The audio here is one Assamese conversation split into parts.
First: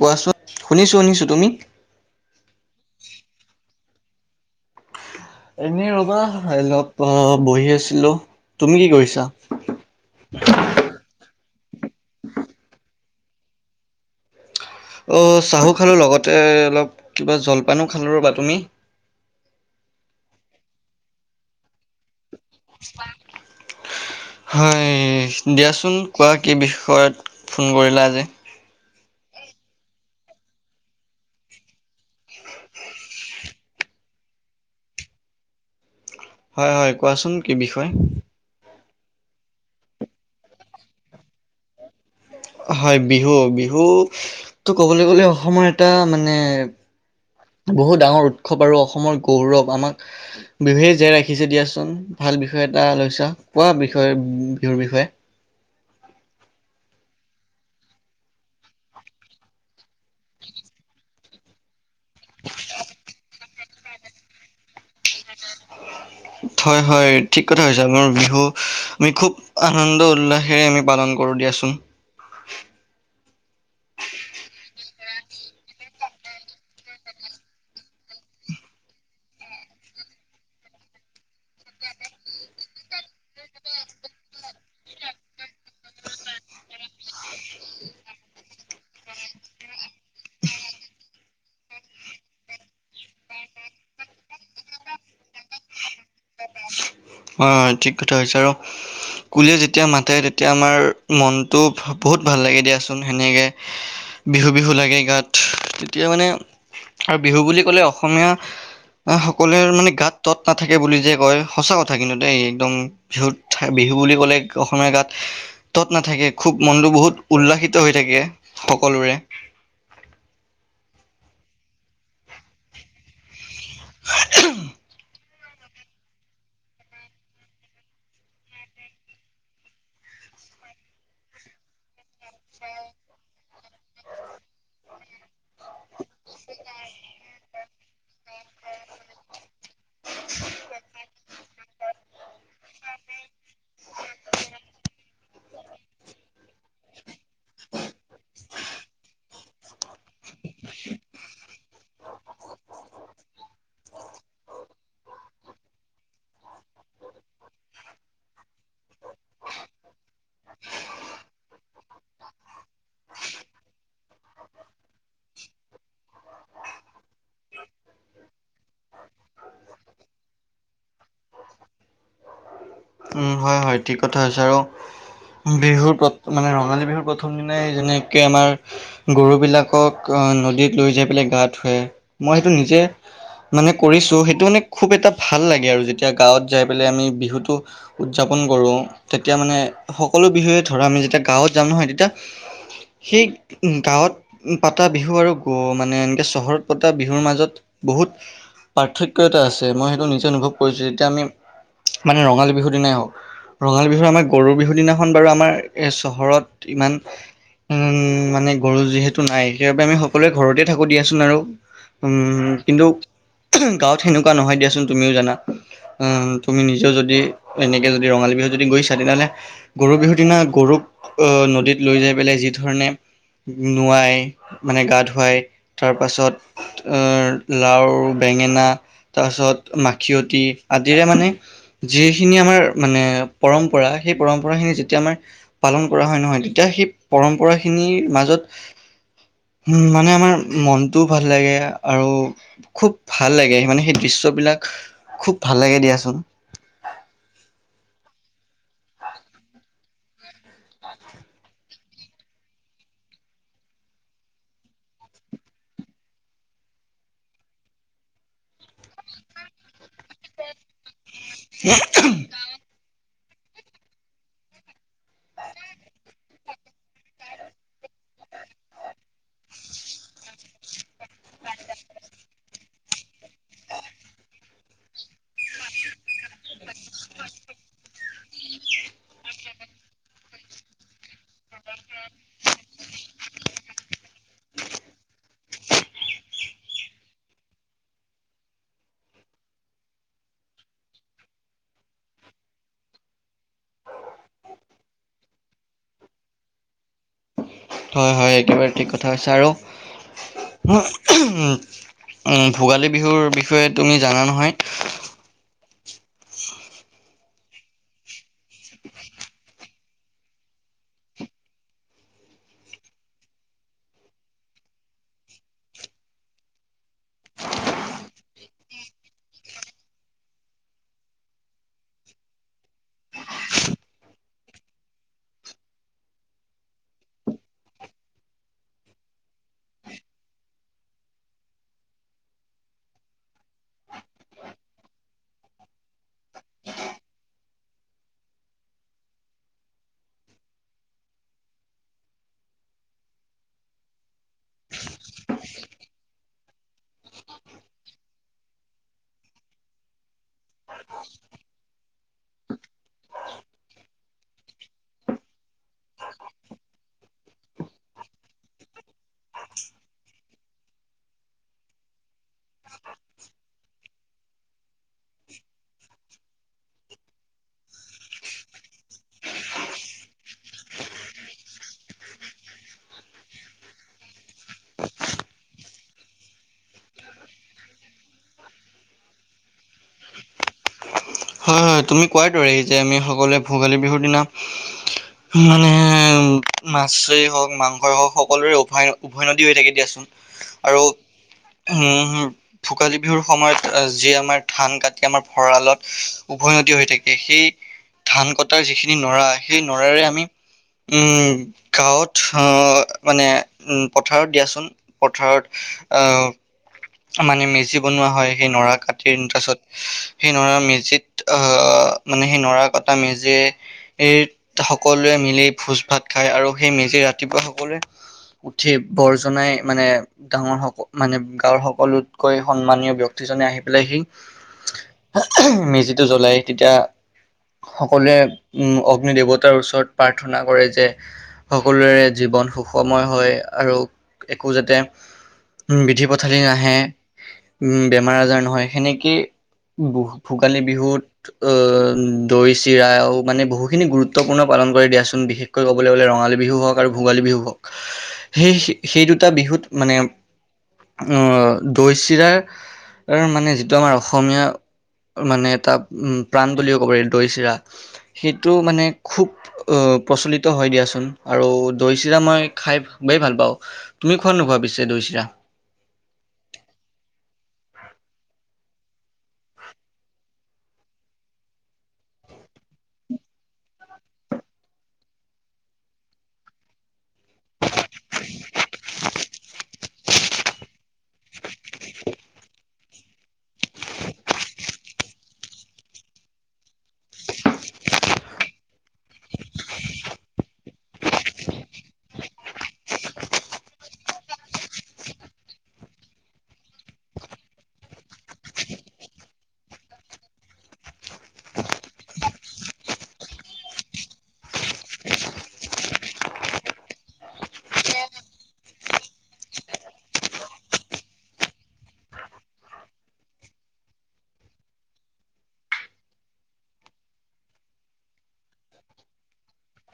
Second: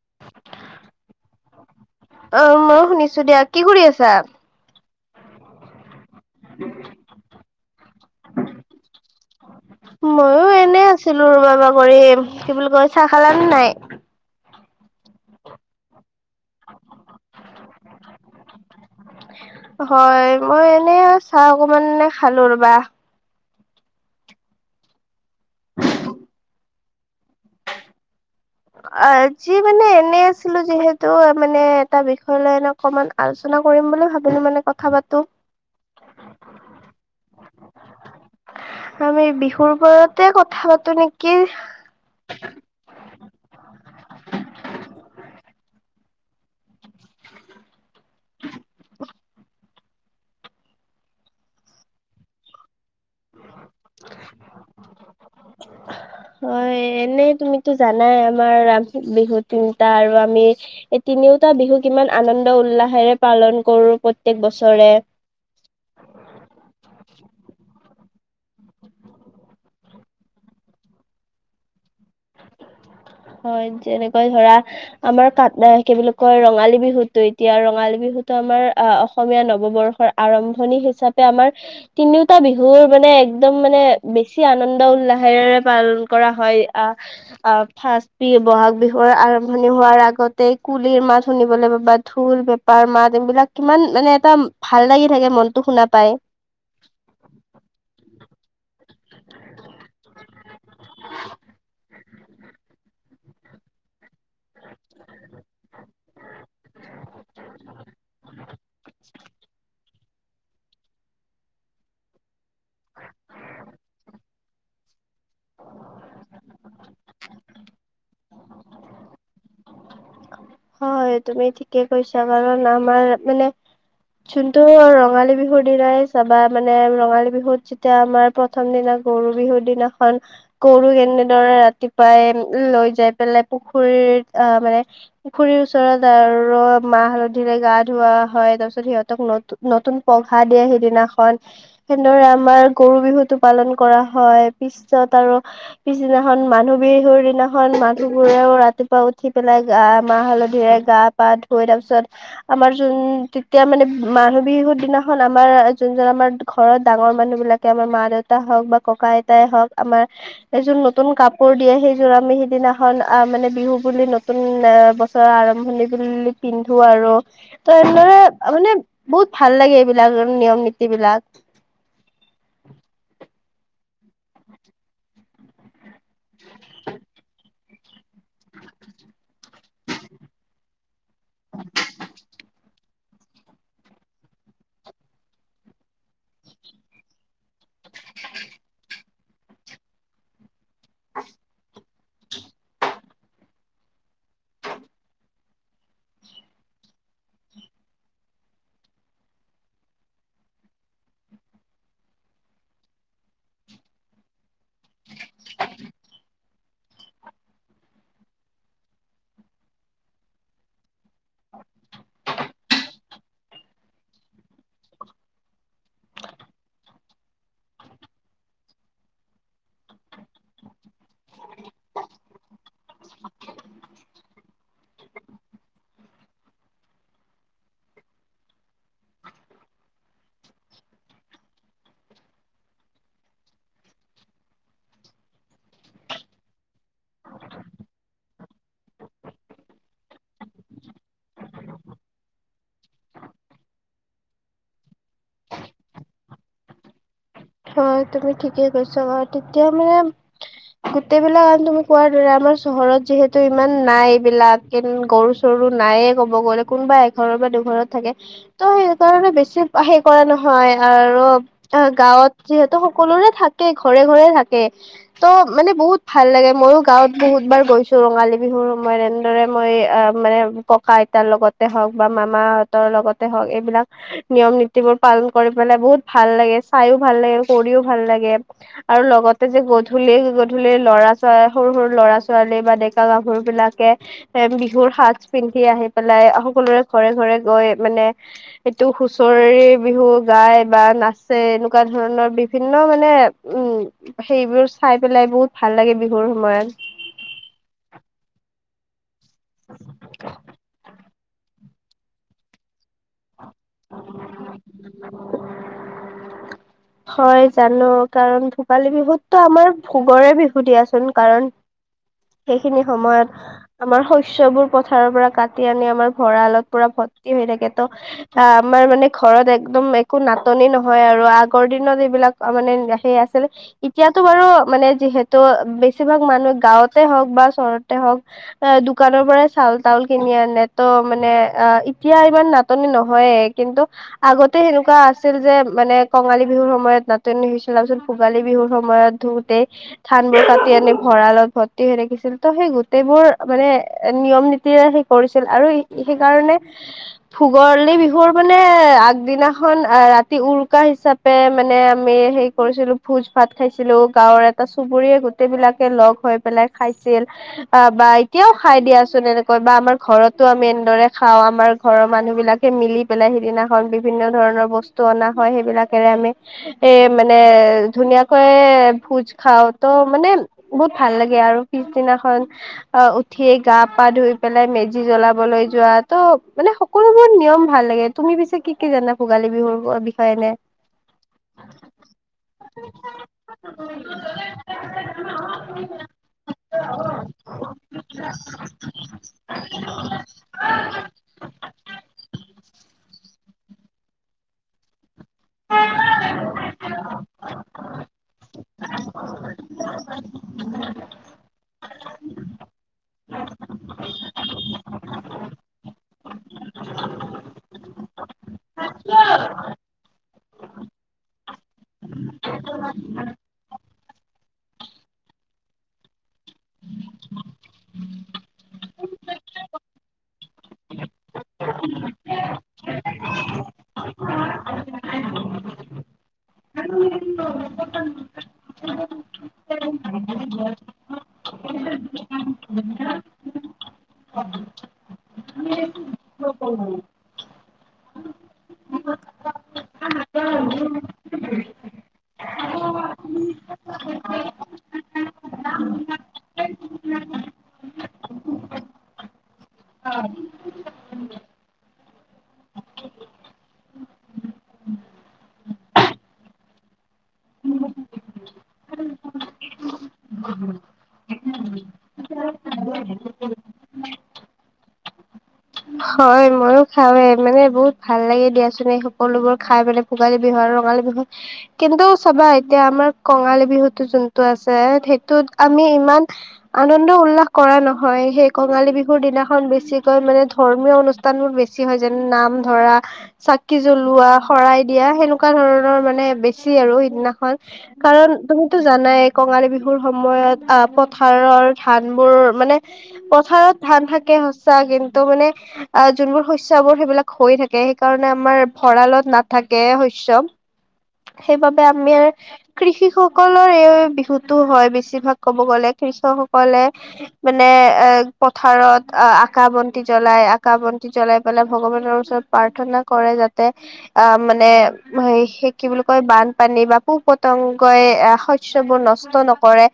কোৱাচোন! শুনিছো শুনিছো। তুমি? অ' ময়ো শুনিছো দিয়া। কি কৰি আছা? এনে ৰবা! হাইলত বহি আছিলো। তুমি কি কৰিছা? ময়ো এনে আছিলো, [unintelligible] কৰি। কি বুলি কয় চাহ খালানে নাই? অ' চাহো খালো লগতে অলপ কিবা জলপানো খালোঁ ৰ'বা! তুমি? হয় মই এনে আৰু চাহ অকমানে খালো ৰ'বা! হয় দিয়াচোন কোৱা কি বিষয়ত ফোন কৰিলা আজি? আজি মানে এনে আছিলো যিহেতু মানে এটা বিষয় লৈ এনে অকমান আলোচনা কৰিম বুলি ভাবিলো, মানে কথা পাতো। হয় হয়, কোৱাচোন কি বিষয়? আমি বিহুৰ ওপৰতে কথা পাতো নেকি? হয় বিহু বিহুতো ক'বলৈ গ'লে অসমৰ এটা মানে বহুত ডাঙৰ উৎসৱ, আৰু অসমৰ গৌৰৱ। আমাক বিহুৱে জীয়াই ৰাখিছে দিয়াচোন! ভাল বিষয়ে এটা লৈছা কোৱা বিষয়ে বিহুৰ বিষয়ে। [inaudible] হয় এনে তুমিতো জানাই আমাৰ বিহু তিনটা আৰু আমি তিনিওটা বিহু কিমান আনন্দ উল্লাসেৰে পালন কৰোঁ প্ৰত্যেক বছৰে। [unintelligible] হয় হয়, ঠিক কথা কৈছা। আমাৰ বিহু আমি খুব আনন্দ উল্লাসেৰে আমি পালন কৰো দিয়াচোন। হয়, যেনেকৈ ধৰা আমাৰ [unintelligible] কি বুলি কয় ৰঙালী বিহুতো! এতিয়া ৰঙালী বিহুতো আমাৰ আহ' অসমীয়া নৱবৰ্ষৰ আৰম্ভণি হিচাপে আমাৰ তিনিওটা বিহুৰ মানে একদম মানে বেছি আনন্দ উল্লাহেৰে পালন কৰা হয়। আ' অ' ফাৰ্ষ্ট বি- বহাগ বিহুৰ আৰম্ভণি হোৱাৰ আগতে কুলিৰ মাত শুনিবলৈ পাবা, ঢোল পে পাৰ মাত এইবিলাক কিমান মানে এটা ভাল লাগি থাকে মনটো শুনা পাই। অ' ঠিক কথা হৈছে আৰু কুলিয়ে যেতিয়া মাতে, তেতিয়া আমাৰ মনটো ভ- বহুত ভাল লাগে দিয়াচোন সেনেকে। [unintelligible] বিহু বিহু লাগে গাত। তেতিয়া মানে আৰু বিহু বুলি ক'লে অসমীয়া সকলোৰে মানে গাত তৎ নাথাকে বুলি যে কয়, সঁচা কথা কিন্তু দেই। একদম বিহুত বিহু বুলি ক'লে অসমীয়া গাত তৎ নাথাকে, খুব মনটো বহুত উল্লাসিত হৈ থাকে সকলোৰে। হয়, তুমি ঠিকে কৈছা বাৰু। নামাৰ মানে যোনটো ৰঙালী বিহুত দিনাই চাবা মানে ৰঙালী বিহুত যেতিয়া আমাৰ প্ৰথম দিনা গৰু বিহুৰ দিনাখন গৰুক কেনেদৰে ৰাতিপুৱাই লৈ যাই পেলাই পুখুৰীত আহ মানে পুখুৰীৰ ওচৰত আৰু মাহ হালধিৰে গা ধুওৱা হয়। তাৰ পিছত সিহঁতক নতু- নতুন পঘা দিয়ে সিদিনাখন সেনেদৰে আমাৰ গৰু বিহুটো পালন কৰা হয়। পিছত আৰু পিছদিনাখন মানুহ বিহুৰ দিনাখন মানুহবোৰেও ৰাতিপুৱা উঠি পেলাই গা মাহ হালধিৰে গা-পা ধুৱে, তাৰ পিছত আমাৰ যোন- তেতিয়া মানে মানুহ বিহুৰ দিনাখন আমাৰ যোনজন আমাৰ ঘৰত ডাঙৰ মানুহবিলাক তে আমাৰ মা দেউতা হওঁক বা ককা আইতাই হওঁক, আমাৰ এযোৰ নতুন কাপোৰ দিয়ে, সেইযোৰ আমি সিদিনাখন আহ মানে বিহু বুলি নতুন আহ বছৰৰ আৰম্ভণি বুল্লি পিন্ধো আৰু। তো এনেদৰে মানে বহুত ভাল লাগে এইবিলাক নিয়ম নীতিবিলাক। উম, হয় হয়, ঠিক কথা হৈছে আৰু বিহুৰ প- মানে ৰঙালী বিহুৰ প্ৰথম মানে যেনেকে আমাৰ গৰুবিলাকক অ' নদীত লৈ পেলাই গা ধুৱে, মই সেইটো নিজে মানে কৰিছোঁ। সেইটো মানে খুব এটা ভাল লাগে আৰু যেতিয়া গাঁৱত যাই পেলাই আমি বিহুটো উদযাপন কৰোঁ, তেতিয়া মানে সকলো বিহুৱে ধৰা আমি যেতিয়া গাঁৱত যাম নহয় তেতিয়া [unintelligible] সেই গাঁৱত পাতা বিহু আৰু গ- মানে এনেকে চহৰত পতা বিহুৰ মাজত বহুত পাৰ্থক্য এটা আছে। মই সেইটো নিজে অনুভৱ কৰিছোঁ, যেতিয়া আমি মানে ৰঙালী বিহুৰ দিনাই হওঁক। ৰঙালী বিহু আমাৰ গৰুৰ বিহু দিনাখন বাৰু আমাৰ এ চহৰত ইমান উম মানে গৰু যিহেতু নাই, সেইবাবে আমি সকলোৱে ঘৰতে থাকোঁ দিয়াচোন আৰু। উম কিন্তু গাঁৱত সেনেকুৱা নহয় দিয়াচোন তুমিও জানা। উম তুমি নিজেও যদি এনেকে যদি ৰঙালী বিহুত যদি গৈছা, তেনেহ'লে গৰু বিহুৰ দিনা গৰুক আহ নদীত লৈ যাই পেলাই যি ধৰণে নোৱাই মানে গা ধুৱায়, তাৰ পাছত অ লাও, বেঙেনা, তাৰপাছত মাখিয়তী আদিৰে মানে যি খিনি আমাৰ মানে পৰম্পৰা, সেই পৰম্পৰাখিনি যেতিয়া আমাৰ পালন কৰা হয় নহয়, তেতিয়া সেই পৰম্পৰাখিনিৰ মাজত মানে আমাৰ মনটোও ভাল লাগে আৰু খুব ভাল লাগে, সেই মানে সেই দৃশ্যবিলাক খুব ভাল লাগে দিয়াচোন। হয়, তুমি ঠিকে কৈছা বাৰু। তেতিয়া মানে গোটেইবলাক আন তুমি কোৱাৰ দৰে আমাৰ চহৰত যিহেতু ইমান নাই এইবিলাক। গৰু চৰু নাইয়ে ক'ব গ'লে এঘৰৰ বা দুঘৰত থাকে। তো সেইকাৰণে বেছি কৰা নহয় আৰু গাঁৱত যিহেতু সকলোৰে থাকে ঘৰে ঘৰে থাকে। তো মানে বহুত ভাল লাগে মইয়ও গাঁৱত বহুত বাৰ গৈছো ৰঙালী বিহুৰ সময়ত এনেদৰে মই অ'। মানে ককা আইতাৰ লগতে হওঁক বা মামাহঁতৰ লগতে হওঁক এইবিলাক নিয়ম নীতিবোৰ পালন কৰি পেলাই বহুত ভাল লাগে চাইও ভাল লাগে কৰিও ভাল লাগে আৰু লগত যে গধূলি গধূলি ল'ৰা ছো সৰু সৰু ল'ৰা ছোৱালী বা ডেকা গাভৰু বিলাকে এ বিহুৰ সাজ পিন্ধি আহি পেলাই সকলোৰে ঘৰে ঘৰে গৈ মানে সেইটো হুচৰি বিহু গায় বা নাচে। এনেকুৱা ধৰণৰ বিভিন্ন মানে উম। সেইবোৰ চায় পেলাই বহুত ভাল লাগে বিহুৰ সময়ত। হয় হয় একেবাৰে থিক কথা আৰু। ভোগালী বিহুৰ বিষয়ে তুমি জানা নহয়? [unintelligible] হয় জানো, কাৰণ ভোগালী বিহুতো আমাৰ ভোগৰে বিহু দিয়াচোন। কাৰণ সেইখিনি সময়ত আমাৰ শস্যবোৰ পথাৰৰ পৰা কাটি আনি আমাৰ ভঁৰালত পুৰা ভৰ্তি হৈ থাকে। ত আহ আমাৰ মানে ঘৰত একদম একো নাটনি নহয় আৰু, আগৰ দিনত এইবিলাক মানে সেই আছিল। এতিয়াতো বাৰু মানে যিহেতু বেছিভাগ মানুহ গাঁওঁতে হওঁক বা চহৰতে হওঁক অ' দোকানৰ পৰাই চাউল তাউল কিনি আনে তো মানে অ' এতিয়া ইমান নাটনি নহয়। হয়ে কিন্তু আগতে সেনেকুৱা আছিল যে মানে কঙালী বিহুৰ সময়ত নাটনি হৈছিল, তাৰপিছত ভোগালী বিহুৰ সময়ত ধোওঁতে ধান বোৰ কাটি আনি ভঁৰালত ভৰ্তি হৈ থাকিছিল, তো সেই গোটেইবোৰ মানে নিয়ম নীতিৰে কৰিছিল, আৰু সেইকাৰণে ভোগৰ বিহুৰ মানে আগদিনাখন ৰাতি উৰুকা হিচাপে মানে আমি হেৰি কৰিছিলো। ভোজ ভাত খাইছিলো, গাঁৱৰ গোটেইবিলাকে লগ হৈ পেলাই খাইছিল। অ' বা এতিয়াও খাই দিয়াচোন এনেকৈ বা আমাৰ ঘৰতো আমি এনেদৰে খাও আমাৰ ঘৰৰ মানুহ বিলাক। মিলি পেলাই সিদিনাখন বিভিন্ন ধৰণৰ বস্তু অনা হয়, হেইবিলাকেৰে আমি এ মানে ধুনীয়াকৈ ভোজ খাওঁ, তো মানে বহুত ভাল লাগে আৰু, পিছদিনাখন অ' উঠি গা পা ধুই পেলাই মেজি জ্বলাবলৈ যোৱা তো মানে সকলোবোৰ নিয়ৰ ভাল লাগে। তুমি পিছে কি কি জানা ভোগালী বিহুৰ বিষয়ে এনে? হয়, হয়, তুমি কোৱাৰ দৰে যে আমি সকলোৱে ভোগালী বিহুৰ দিনা [unintelligible] মানে মাছ হওঁক মাংসই হওঁক সকলোৰে উভয় উভয়নদী হৈ থাকে দিয়াচোন। আৰু হুম। ভোগালী বিহুৰ সময়ত যে আমাৰ ধান কাটি আমাৰ ভঁৰালত উভৈয়নদী হৈ থাকে, সেই ধান কটাৰ যিখিনি নৰা সেই নৰাৰে আমি উম, গাঁৱত মানে উ পথাৰত দিয়াচোন পথাৰত আহ মানে মেজি বনোৱা হয় সেই নৰা কাটি আনি, পাছত সেই নৰা মেজিত অ' মানে নৰা কটা মেজিত মিলি সকলোৱে ভোজ ভাত খাই আৰু সেই মেজি ৰাতিপুৱা সকলোৱে উঠি বৰ জনাই মানে ডাঙৰ স মানে গাঁৱৰ সকলোতকৈ সন্মানীয় ব্যক্তিজনে আহি পেলাই সি [unintelligible] মেজিটো জ্বলাই তেতিয়া সকলোৱে উম, অগ্নি দেৱতাৰ ওচৰত প্ৰাৰ্থনা কৰে যে সকলোৰে জীৱন সুখময় হয় আৰু একো যাতে বিধি পথালি নাহে। উম, বেমাৰ আজাৰ নহয় সেনেকেই ভোগালী বিহুত অ' দৈ চিৰাও মানে বহুখিনি গুৰুত্বপূৰ্ণ পালন কৰি দিয়াচোন বিশেষ কৈ ক'বলৈ গ'লে ৰঙালী বিহু হওঁক আৰু ভোগালী বিহু হওঁক। সেই, সেই দুটা বিহুত মানে আহ দৈ চিৰা মানে আমাৰ অসমীয়া মানে এটা উম, প্ৰাণ বুলিও ক'ব পাৰি। দৈ চিৰা সেইটো মানে খুব প্ৰচলিত হয় দিয়াচোন আৰু দৈ চিৰা মই খাই খুবেই ভাল পাওঁ, তুমি খোৱা নে নোখোৱা পিছে দৈ চিৰা? হয় ময়ো খাওঁৱে মানে বহুত ভাল লাগে দিয়াচোন সকলোবোৰ খাই পেলাই। ভোগালী বিহু আৰু ৰঙালী বিহু কিন্তু চাবা এতিয়া আমাৰ কঙালী বিহুতো যোনটো আছে সেইটোত আমি ইমান আনন্দ উল্লাস কৰা নহয়, সেই কঙালী বিহুৰ দিনাখন বেছিকৈ মানে ধৰ্মীয় অনুষ্ঠান বোৰ বেছি হয় যেনে নাম ধৰা চাকি জ্বলোৱা শৰাই দিয়া, সেনেকুৱা ধৰণৰ মানে বেছি আৰু সিদিনাখন। কাৰণ তুমিতো, জানাই কঙালী বিহুৰ সময়ত আহ পথাৰ ধান বোৰ মানে পথাৰত ধান থাকে সচা কিন্তু মানে আহ যোনবোৰ শস্য সেইবিলাক হৈ থাকে সেইকাৰণে আমাৰ ভঁৰালত নাথাকে শস্য। সেইবাবে আমি আৰ কৃষি সকলৰ এই বিহুতো হয়, বেছিভাগ ক'ব গলে কৃষকসকলে মানে এ পথাৰত আকা, বন্তি জ্বলাই আকা বন্তি জ্বলাই পেলাই ভগৱানৰ ওচৰত প্ৰাৰ্থনা কৰে, যাতে আহ মানে কি বুলি কয়, বানপানী বা পোক-পতংগই আহ শস্যবোৰ নষ্ট নকৰে।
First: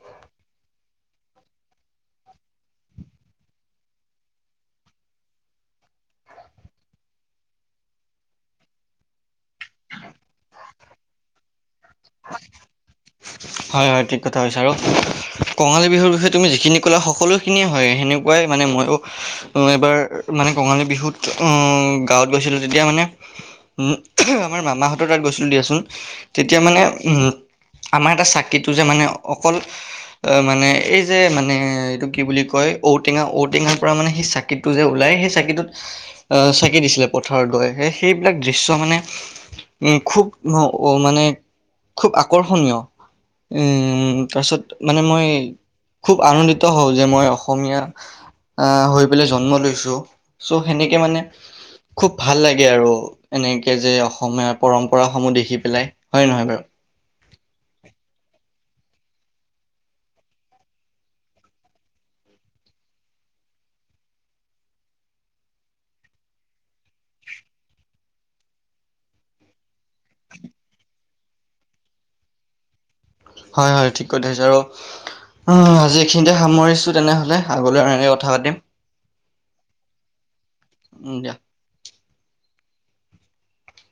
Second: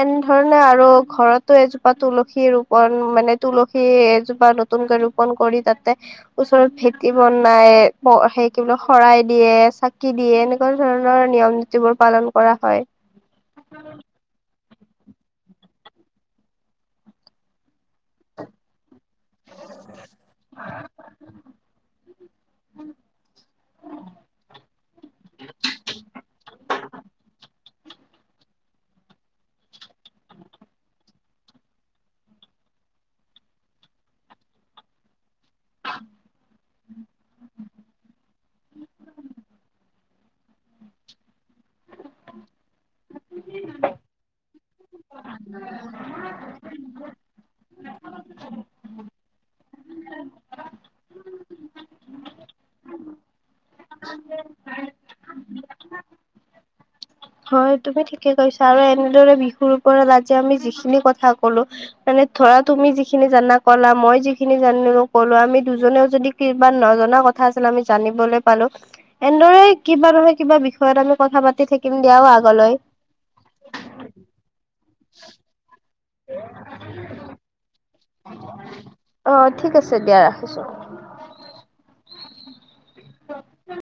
এনেধৰণে আৰু ঘৰতো, এজোপা তুলসী ৰোপন মানে তুলসী এজোপা নতুন কে ৰোপণ কৰি তাতে ওচৰত ভেটি বনাই, সে কি বোলে শৰাই দিয়ে ছাকি দিয়ে এনেকুৱা, ধৰণৰ নিয়ম নীতিবোৰ পালন কৰা হয়। হয়, হয় ঠিক কথা কৈছা আৰু কঙালী বিহুৰ বিষয়ে তুমি যিখিনি ক'লা, সকলোখিনিয়ে হয় সেনেকুৱাই মানে মই এবাৰ মানে কঙালী বিহুত আহ গাঁৱত গৈছিলো তেতিয়া মানে। আমাৰ মামাহঁতৰ তাত গৈছিলো দিয়াচোন তেতিয়া মানে উম, আমাৰ এটা চাকিটো যে মানে অকল অ' মানে এই যে মানে এইটো কি বুলি কয়, ঔটেঙা, ঔটেঙাৰ পৰা মানে সিচাক চাকিটো যে ওলাই সেই চাকিটোত চাকি দিছিলে, পথাৰত গৈ সেইবিলাক দৃশ্য মানে উম, খুব ন অ' মানে খুব আকৰ্ষণীয়। উম, তাৰপিছত। মানে মই খুব আনন্দিত হওঁ যে মই অসমীয়া আহ হৈ জন্ম লৈছো চ' সেনেকে মানে খুব ভাল লাগে আৰু এনেকৈ যে অসমীয়া পৰম্পৰাসমূহ দেখি পেলাই। হয় নহয় বাৰু? হয়, তুমি ঠিকে কৈছা আৰু এনেদৰে বিহুৰ ওপৰত আজি আমি যিখিনি কথা ক'লো মানে ধৰা তুমি যিখিনি জানা ক'লা, মই যিখিনি জানো ক'লো, আমি দুজনেও যদি কিবা নজনা কথা আছিল, আমি জানিবলৈ পালো। এনেদৰে কিবা নহয় কিবা বিষয়ত আমি পাতি থাকিম দিয়া আগলৈ। হয়, হয় ঠিক কথা কৈছা আৰু, আজি এইখিনিতে সামৰিছো তেনেহ'লে আগলৈ কথা পাতিম অ', ঠিক আছে দিয়া ৰাখিছো। উম দিয়া। [unintelligible]